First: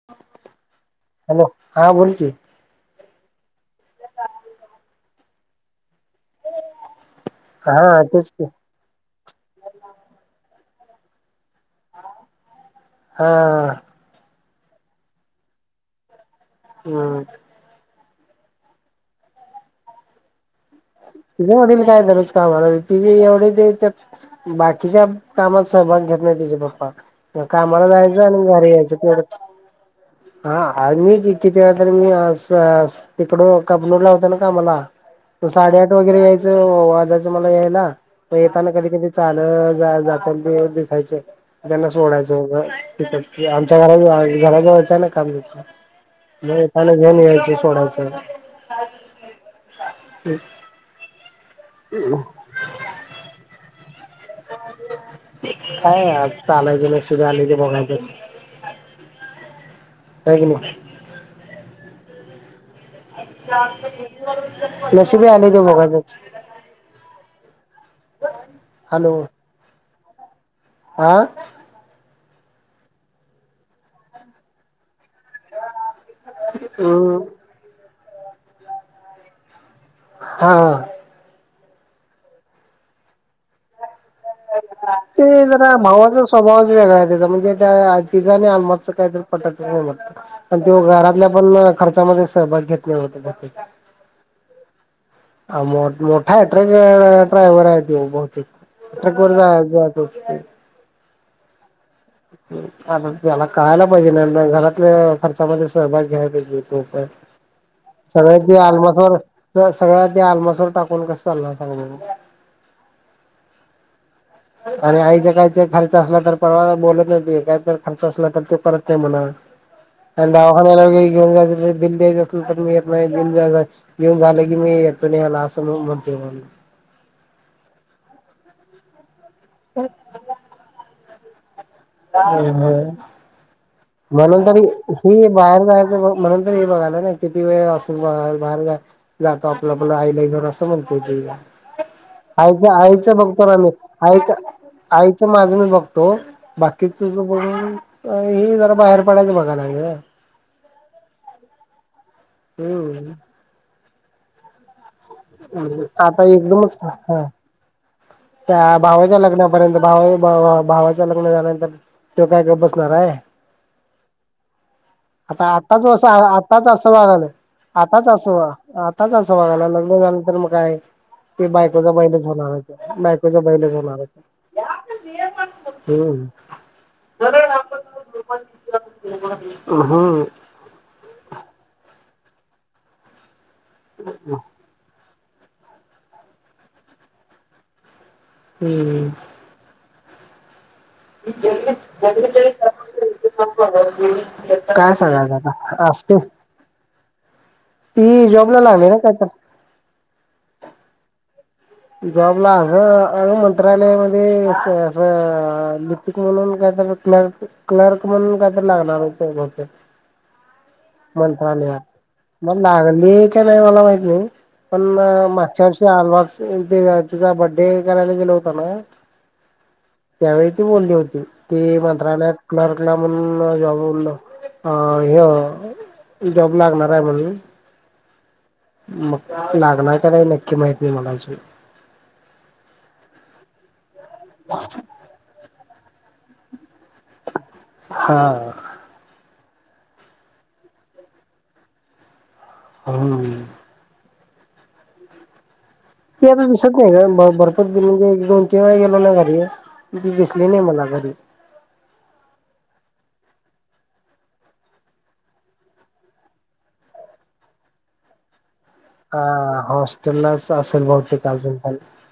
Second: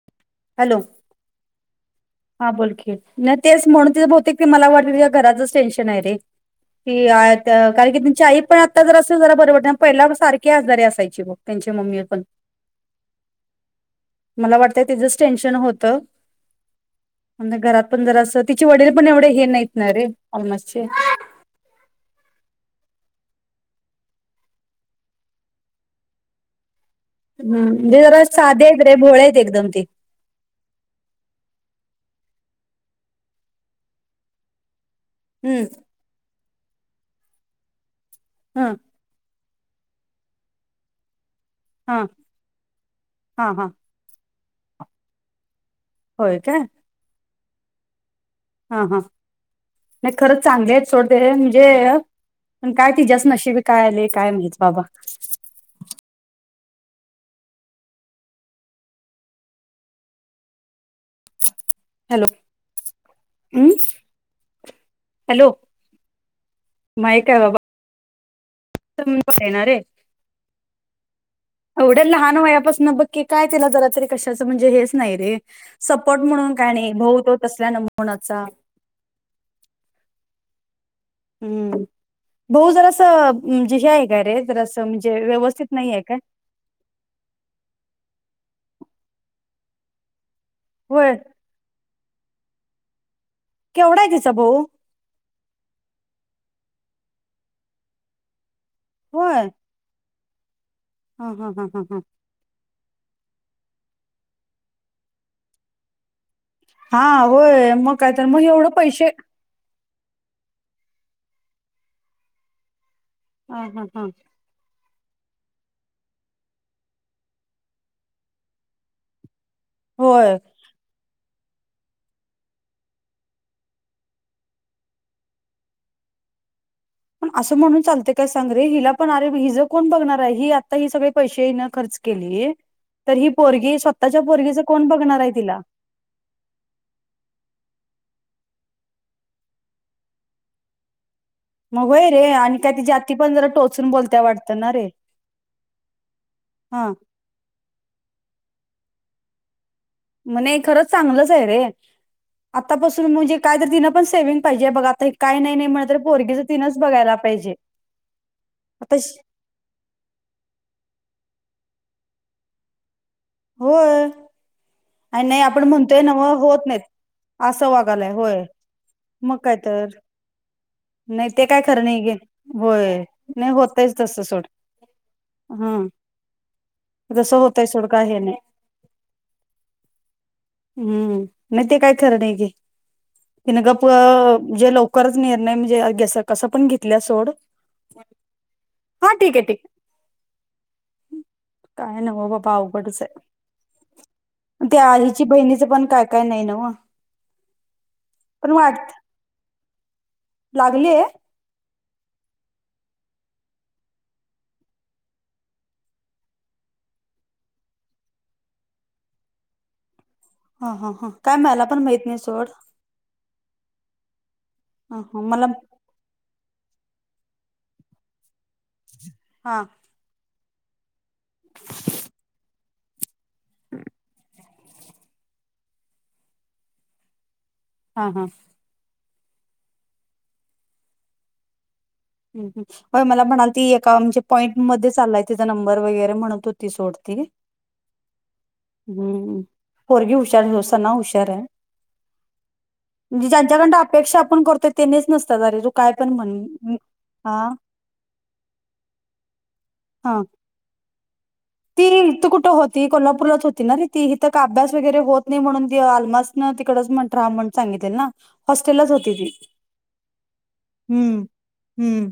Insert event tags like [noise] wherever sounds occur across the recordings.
[inaudible] Hello hello हा बोल की. हा बोल की, नाही तेच म्हणून बहुतेक मला वाटते ते घराचंच टेन्शन हाय रे. ती अ ते कारण की हा त्यांची तेच आई पण आता जर असेल जरा बरे वाटत पहिला सारख आजारी असायची बग. त्यांच्या मम्मीला पण, हा मला वाटतंय त्याचच टेन्शन होतं. हम्म. घरात पण जरासं तिचे वडील पण एवढे हे नाहीत ना रे आलमासचे. तिझे वडील काय दररोज कामाला, तिथे एवढे द्यायच बाकीच्या कामात सहभाग घेत नाही तिजे पप्पा. मग हम्म कामाला म्हणजे जरा जायचं आणि साधे घरी आहेत रे यायचं भोळे तेवढंच. आहेत एकदम ते हा मी किती वेळा तर मी अ स स तिकडं कबनूरला होतो ना कामाला. हम्म साडेआठ वगैरे यायचं, वाजायचं मला यायला पण येताना हं कधी कधी चालत जाता ना ते दिसायचे. त्यांना हा सोडायचं हों त, हा हा आमच्या घरा घरा जवळचं ना काम तेच. होय काय नाही त्याने जध्यान यायचे सोडायचं. हा हा. नाही खरंच चांगले येत, सोडते म्हणजे काय पण काय तिच्याज नशीबी काय आले. काय नाही चं बाबा. काय चालायचं नशीबी आले ते भोगायच़चं. [unintelligible] नाही. हॅलो हम्म नशीबी हॅलो आलंय ते भोगायच. येणारे. आं? एवढ्या लहान वयापासून बघ की काय तिला जरा तरी कशाचं म्हणजे हेच नाही रे. सपोर्ट म्हणून काय नाही, हम्म भाऊ तो तसल्या नमुन्याचा. हां. हम्म. भाऊ जरा असं म्हणजे हे, आहे काय रे जरा असं म्हणजे ते व्यवस्थित जरा नाही आहे काय. भावाचा स्वभावच वेगळा आहे त्याचा, म्हणजे त्या तिचा आणि आलमातच काहीतरी पटतच नाही म्हटत. आणि त्यो होय घरातल्या पण खर्चामध्ये सहभाग घेतले नव्हते त्याचे. केवढा आहे तीचा भाऊ? ये मोठा, मोठा ट्रक ड्रायवर आहे तो बहुतेक. ट्रक वर जायचा तेच की, ह ह ह ह हं. आता त्याला कळायला पाहिजे ना, घरातल्या खर्चामध्ये सहभाग घ्यायला हा पाहिजे. होय मग काय [unintelligible] तर मग सगळं ते एवढं पैसे आलमासवर. सगळ्या ते आलमसोर टाकून कसं चाल सांगा बघू. ह हा हा. आणि आईचे काही ते खर्च असला तर, परवा बोलत नाही काहीत खर्च असला तर तो करत नाही म्हणा. आणि होय. दावाखान्याला वगैरे घेऊन जायच, बिल द्यायच असल तर मी येत नाही बिल द्यायला. येऊन झालं की मी येतो न्हायला, असं म्हणून म्हणतो मग. अस म्हणून चालतंय काय सांग रे, हिला पण अरे हि कोण बघणार आहे ही, आता हिचे सगळे पैसे खर्च. केली, तर ही पोरगी स्वतःच्या पोरगीच कोण बघणार आहे तिला? म्हणूनर हे बघाय ना, किती वेळ असंच बघा बाहेर जा जातो आपलं, आपलं आईला असं म्हणतोय की. मग होय रे आणि आईच काय तिची आईच आत्ती पण बघतो जरा मी, टोचून बोलत्या आईच वाटतं ना रे आईचं माझ मी बघतो. कि हा तुझ म्हणून, ही जरा बाहेर पडायचं बघा लागलीये ग म्हणे खरंच चांगलंच आहे रे, आतापासून हम्म म्हणजे. काय तर तिनं पण सेव्हिंग पाहिजे बघ, आता काही नाही नाही म्हण आता पोरगीच तिनंच एकदमच बघायला हा पाहिजे. त्या आता श- भावाच्या लग्नापर्यंत भावा, भावाच्या लग्न झाल्यानंतर तो काय गप्प बसणार आहे. हो. आता आताच असं नव होत आताच नाहीत असं वागालय, असं आताच वागालाय होय असं आताच मग काय असं तर लग्न झाले नंतर. तर मग काय नाही ते, काय खरं बायकोचा नाही गे बैलेच होणार होय बायकोचा नाही बैलेच होतयच होणार. तसं सोड हा हम्म. जसं होतय सोड काय हे नाही हम्म. हम्म. नाही ते काय खरं नाही घे, तिने गप जे लवकरच निर्णय. नाही म्हणजे, घ कस पण घेतल्या सोड. हम्म. हा ठीक आहे ठीक आहे काय नव्ह बाबा अवघडच आहे. त्या काय आरीची सांगायचं बहिणीचं आता पण काय असते काय नाही नव. ती जॉबला लागली ना कायतर. लागलीये? जॉबला असं मंत्रालय मध्ये असं असं. म्हणून काय तर क्ल- क्लर्क, म्हणून काय तर लागणार होती बहुतेक. हा हा हा काय मला मंत्रालयात पण माहित नाही सोड मग लागली. नाही मला माहित नाही, पण हा हा मला मागच्या वर्षी आलमास. तिचा बड्डे करायला गेलो होतो ना. हा. त्यावेळी ती बोलली होती, की मंत्रालयात क्लर्कला म्हणून जॉबवर लावतो. अं.. हे जॉब लागणार आहे म्हणून. हा हा. मग लागणार का नाही नक्की माहित नाही मला अजून. व्हय मला म्हणालती एका म्हणजे पॉईंटध्ये चाललाय, तीचा नंबर वगैरे म्हणत ती सोडते. हा हम्म, पोरगी हुशार [unintelligible] सना हुशार हाय. म्हणजे हम्म ज्यांच्याकडंनं अपेक्षा आपण करतो, तेनेच नुसता [unintelligible] ते आता दिसत नाही गं, बर [unintelligible] म्हणजे एक दोन तीन वेळा गेलो ना घरी, तिथं हा दिसली नाही मला घरी. ती इथं कुठं होती, कोल्हापूरला होती ना रे ती. इथं का अभ्यास वगैरे होत नाही, म्हणून ती आलमास नं तिकडच [unintelligible] राहा म्हण सांगितलेलं ना. हॉस्टेलाच होती हा ती, हॉस्टेललाच असेल हम्म बहुतेक अजून पण हम्म.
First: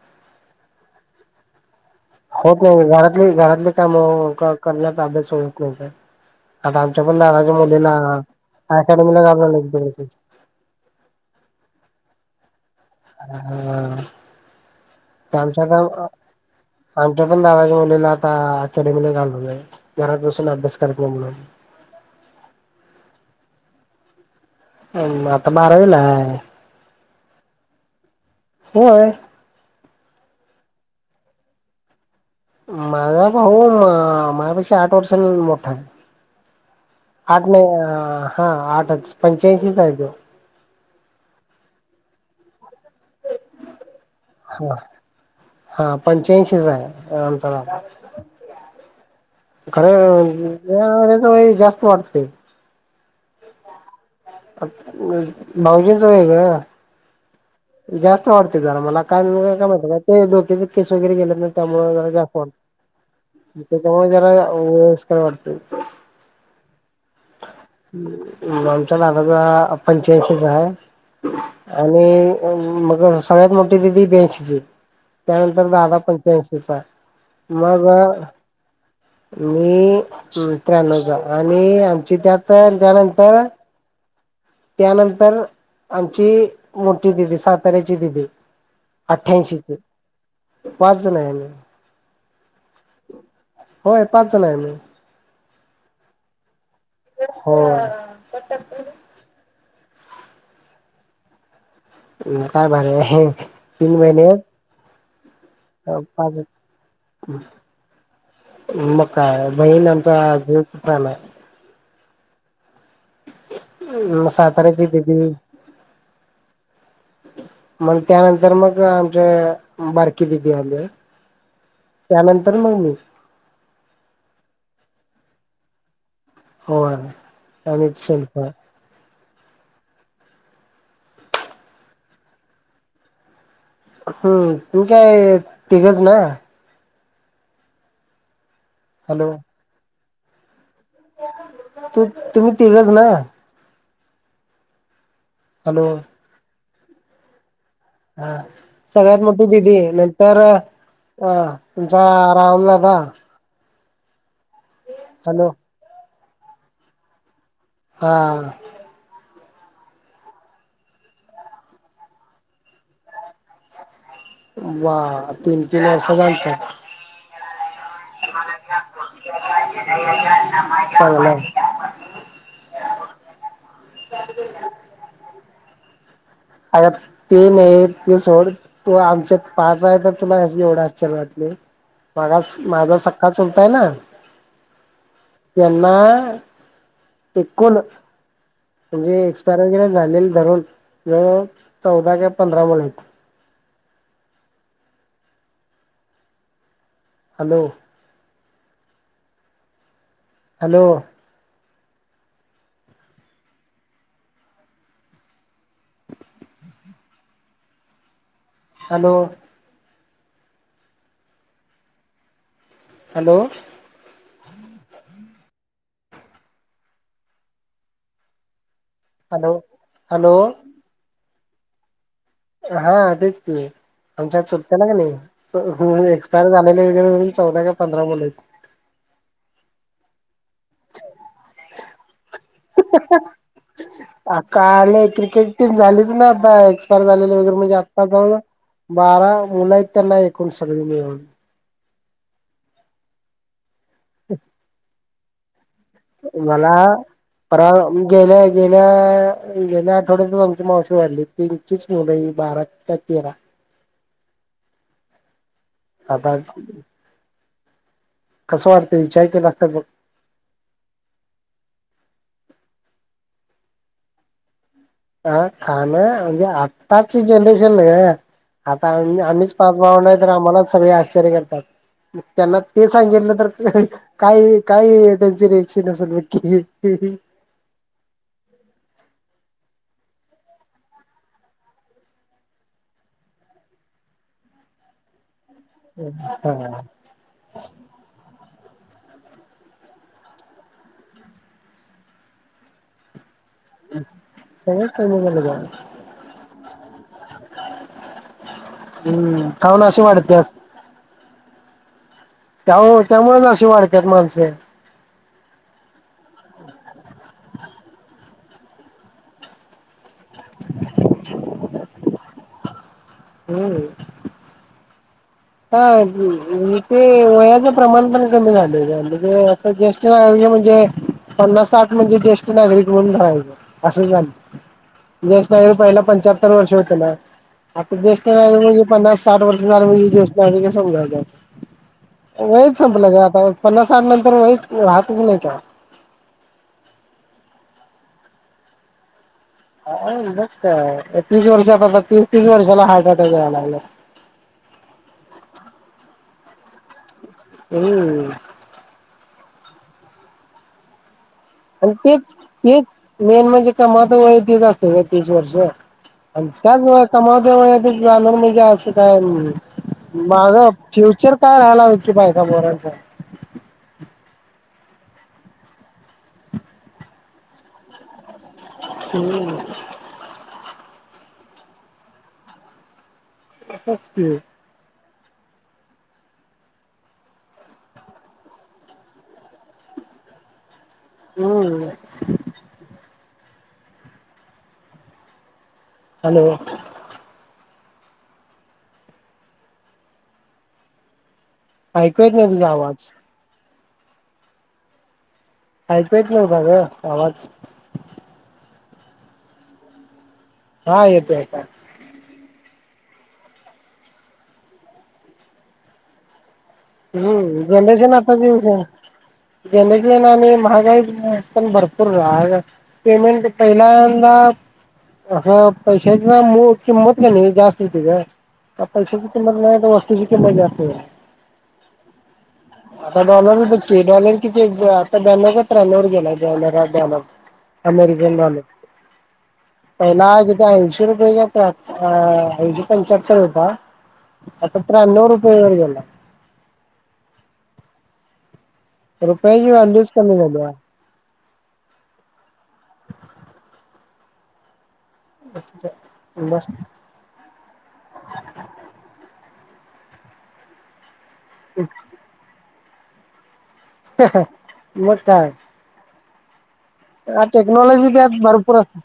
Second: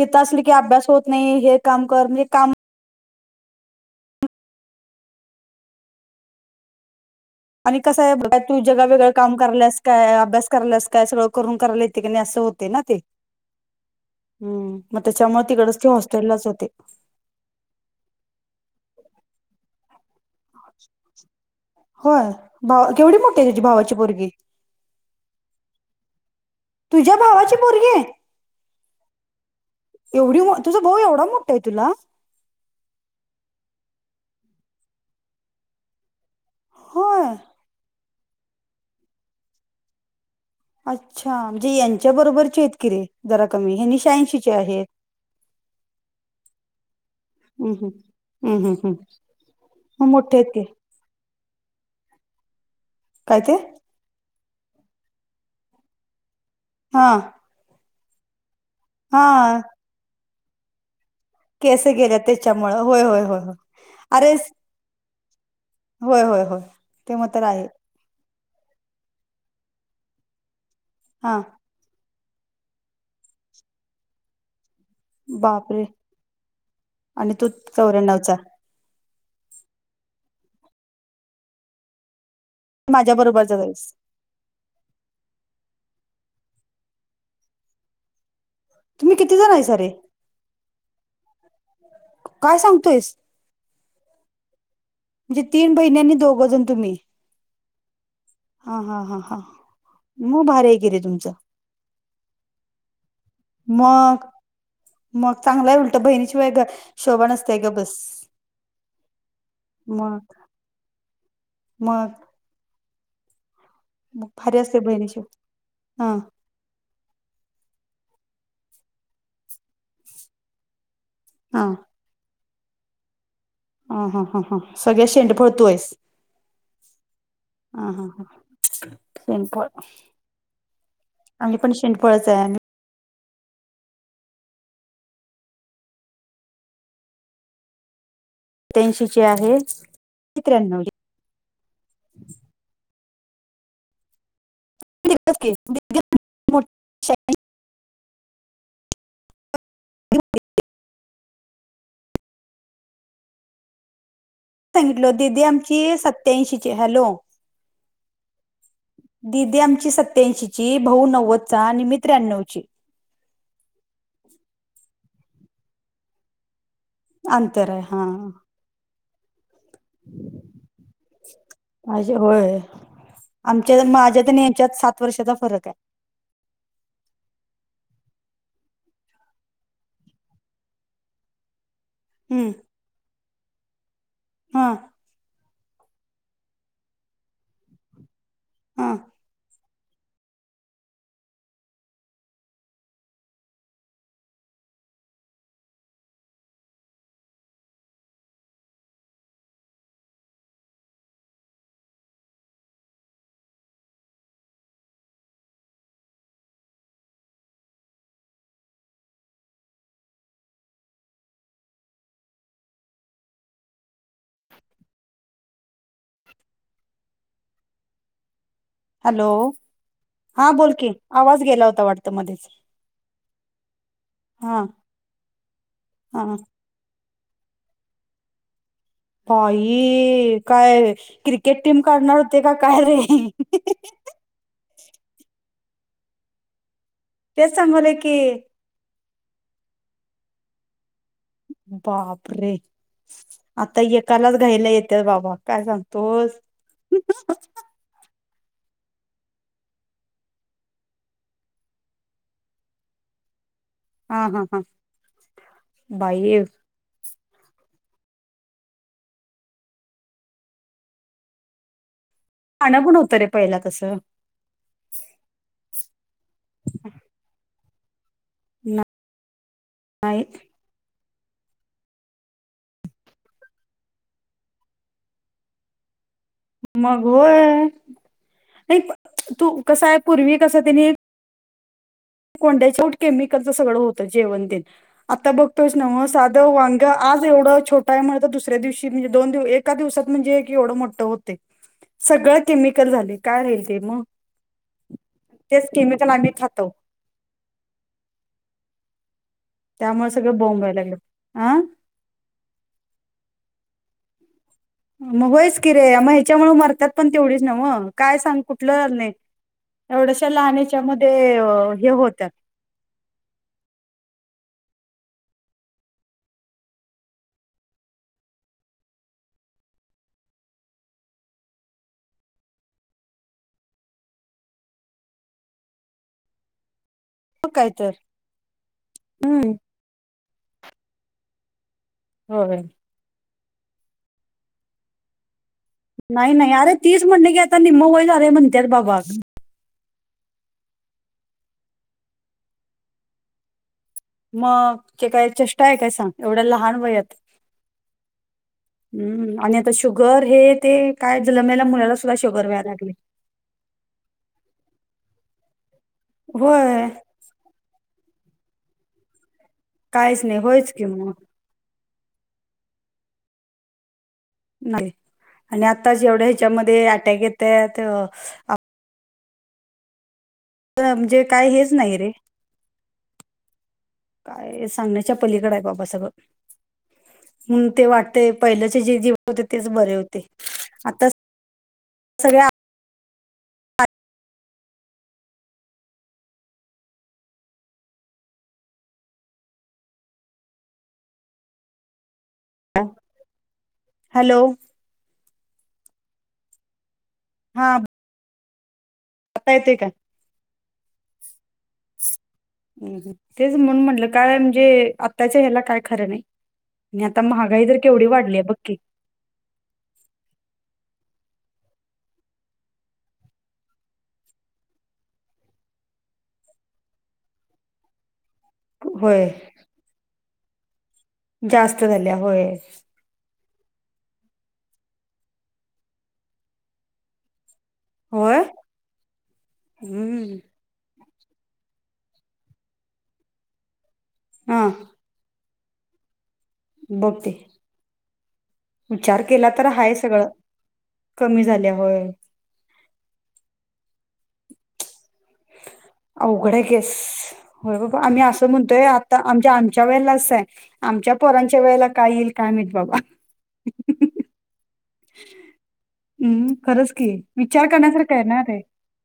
हित असली की अभ्यास होत नाही. हे काम कर, ते काम कर. घरात घरातले काम करण्यात, अभ्यास होत नाही गं आता आमच्या पण दादा ची. आणि कसं आहे बघा तू, जगावेेगळं काम कराल्यास काय घालवलं अभ्यास. करायल्यास काय सगळं, करून करायला येते की नाही असं होतंय ना ते. हम्म, मग त्याच्यामुळं तिकडच ती हॉस्टेललाच होते. तो पण आता दादाचा मुलीला आता अकॅडमीला, घालून घरात बसून अभ्यास करत नाही म्हणून. होय. भावा केवढी मोठीे आहे, तुझ्या भावाची पोरगी. अं आता बारावीला हाय. तुझ्या भावाची पोरगी. होय. एवढी मो तुझा भाऊ एवढा मोठा आहे तुला? माझा भाऊ माझ्यापेक्षा आठ वर्षांनी मोठा हाय. होय आठ नाही हा आठच पंच्याऐंशी चा हाय तो. अच्छा म्हणजे यांच्या बरोबरचे आहेत की रे, जरा कमी हेनी शहाऐंशी. हां पंच्याऐंशीच आहे आमचा दादा. हम् हम् हम्. खरं जरा हेज वय जास्त वाटतंय. काय ते, भाऊजींच वय गं. हां. जास्त वाटते जरा मला कारण, हा काय का ते डोक्याचे केस वगैरे गेल्यांत. केस त्यामुळे जरा गेल्या जास्त त्याच्यामुळं होय होय होय होय वाटतं, त्याच्यामुळं जरा वयस्कर वाटतं. व्हय व्हय व्हय, ते मातर आहे. आमच्या दादाचा पंच्याऐंशीच आहे. हां. आणि मग सगळ्यात मोठी दिदि ब्याशीची. त्यानंतर बापरे दादा पंच्यांशीचा आणि तू मग. चौऱ्याण्णवचा मी त्र्यानव चा, आणि आमची त्यात. तर माझ्या त्यानंतर बरोबरचा आहेस त्यानंतर, आमची मोठी दीदी साताऱ्याची दीदी. तुम्ही किती जण अठ्ठ्यांशीचे आहेसा रे पाच जण आहे आम्ही. काय सांगतोयस? होय पाच जण आहे आम्ही. म्हणजे तीन बहिणी आणि दोघंजण तुम्ही. होय. हा हा हा हा, मग भारी आहे की र तुमचं. हम्म. काय भारी ये तीन मग महिने. मग चांगलाय उलटं, बहिणी पाच शिवाय ग शोभा नसते गप बस. मग काय? बहीण आमचा मग जीव की प्राण आहे. मग मग भारी असते साताराची दिदी. बहिणीची हा मग त्यानंतर मग आमची, बारकी दिदी आले. हा. त्यानंतर मग मी. ह ह ह ह, सगळ्यात शेंडेफळ तू हाईस. होय आणिच ह शेल्फ शेंडफळ आम्ही पण शेंडफळच आहे आणि. हम्म तुम्ही काय तिघच ना? सत्यांशीची हॅलो आहे, मी त्र्यानवली तू तुम्ही तिघच ना? हॅलो. [unintelligible] हा. सगळ्यात मोठी दीदी आहे, नंतर हा तुमचा राहुल दादा सांगितलो दीदी हॅलो आमची सत्याऐंशीचीये हॅलो. हा. दीदी आमची सत्त्याऐंशीची, भाऊ नव्वदचा आणि मी त्र्याण्णवची. वा तीन तीन वर्ष झालतात. अंतर आहे हा. चांगलं आहे. माझे, होय आमच्या माझ्या तर यांच्यात सात वर्षाचा फरक आहे. अगं ते नाही ते सोड. ते आमच्यात पाच आहे, तर तुम्हाला एवढं आश्चर्य वाटले. आहे हम्म [unintelligible] माझा सक्का चुलता आहे ना हा. त्यांना एकूण हा म्हणजे एक्सपा लग्न झालेल धरून गळ चौदा काय, पंधरा मुली हायत. Hello. Hello hello hello. Hello hello हा बोलकी, आवाज गेला होता वाटत मध्येच. हा तेच की, आमच्यात हा चुलता ना की नाही हा एक्सपायर झाला. मला एक धरुन चौदा काय पंधरा मुलं आहेत. बाई, काय क्रिकेट टीम काढणार होते का काय रे? अ काल क्रिकेट टीम झालीच ना आता एक्सपायर झालेली तेच वगैरे म्हणजे सांगले आत्ता की जाऊ ना बारा मुल आहेत त्यांना एकूण सगळी मिळून. बापरे आता एकालाच घाईला येतंय बाबा, काय सांगु. मला फराळ गेल्या गेल्या, गेल्या आठवड्यात आमची मावशी वारली, त्यांचीच पोरं ही बारा. त्यात तेरा. हा हा हा, आता बाई कसं वाटतं विचार केलास तर मग. खाण पण होतं रे पहिला तसं. हा, खाणं म्हणजे आत्ताची जनरेशन ग नाही आता आम्हीच. पाच भाव नाही तर आम्हानाच सगळे आश्चर्य करतात. मग त्यांना ते सांगितलं तर, काय काय त्यांचे रियाक्षण असेल भा मग वय नाही तू कसं आहे पूर्वी कसं त्यानी कोंड्याचे वट केमिकलचं सगळं होतं जेवण तेन. आता बघतोयस ना म सादं हा वांग्या आज एवढं छोटा आहे मळ ज दुसऱ्या दिवशी म्हणजे दोन दिव एका दिवसात म्हणजे की एवढं मोठं होते. सगळं केमिकल झाले काय राहील ते मग, सगळंच कमी झालं का तेच केमिकल आम्ही खातो. हम्म. खाऊन अशी त्यामुळे सगळं वाढत्यात बोंब लागल्या आं. त्या ओ त्यामुळेच अशी वाढत्यात माणसं. मग वयच कि रे मग ह्याच्यामुळे मरतात पण तेवढीच नव, काय सांग कुठलं नाही. एवढ्याश्या लहानेच्यामध्ये ओ हे होत्यात. होय. ता इथे वयाचा प्रमाण पण कमी झाले म्हणजे असं जास जस म्हणजे पन्नास साठ म्हणजे ज्येष्ठ नागरिक म्हणून धरायचं, असं झालय. जेष्ठ नागरिक पहिल पंच्याहत्तर वर्ष होत ना. मग काय तर आता जेष्ठ नागरिक म्हणजे पन्नास साठ हम्म वर्ष झालं म्हणजे, जेष्ठ नागरिक समजायचंय. होय वय संपलं गं आता पन्नास साठ नंतर वय राहतच नाही का. नाही नाही अरे तीस म्हणलं कि आता निम्मं वय झालं म्हणतेय रे बाबा. काय मग काय? तीस वर्षात आता तीस वर्षाला हार्ट अटॅक यायला लागलं. मग ते काय चेष्टा आहे काय सांग एवढ्या लहान वयात. अ हं हम्म आणि आता शुगर हे ते काय जेला मेला आणि तेच तेच मेन म्हणजे कमवत वय तेच असत वो तीस वर्ष. होय कमवत्या वयात जाणार म्हणजे असं काय काहीच नाही माझा होयच की मग फ्युचर काय राहिलं हो की बायका, पोरांचा. नाही आणि आताच एवढ्या ह्याच्यामध्ये अटॅक येत्यात [unintelligible] असं म्हणजे काय हेच नाही रे असंच की काय सांगायच च्या पलीकड आहे बाबा सगळं. हं ते वाटते पहिल्याचे जे जीवन होते तेच बरे होते, आताच. हम्म. सगळ्या आत. हॅलो. ऐकू येत नाही तुझा आवाज. हॅलो. ऐकू येत नव्हता गं तेव्हाच. हां. आ ता येते का? हा येतो आता. [unintelligible] तेच म्हणून म्हटलं काय म्हणजे आत्ताच्या ह्याला काय खरं नाही. आणि आता हम्म महागाई तरी केवढी जनरेशन वाढली आहे बघ की. आताची [unintelligible] आणि महागाई पण भरपूर राह गं. पेमेंट पहिल्यांदा असं पैशची ना मुळ किंमत क नी जास्त होते गं. पैशाची होय किंमत नाही, तर वस्तूची किंमत जास्त आहे. जास्त झाल्या होय. आता डॉलर बघ की डॉलर किती आता ब्याण्णव का त्र्याण्णववर गेलाय. [unintelligible] अमेरिकन होय डॉलर पहिला हम्म अजून ऐंशी रुपय काय ऐशे अ.... पंच्याहत्तर होता. हा आता त्र्यानव रुप [unintelligible] बघते विचार केला तर रुपयाची हाय व्हॅल्यूच सगळं. कमी झाली कमी झाल्या होय. अवघड आहे केस. होय बाबा आम्ही असं म्हणतोय आता आमच्या आमच्या वेळेलाच आहे आमच्या पोरांच्या वेळेला काय येईल काय माहित बाबा. मग काय हम्म खरंच की विचार टेक्नॉलॉजी करण्यासारखं आहे त्यात ना ते. भरपूर असते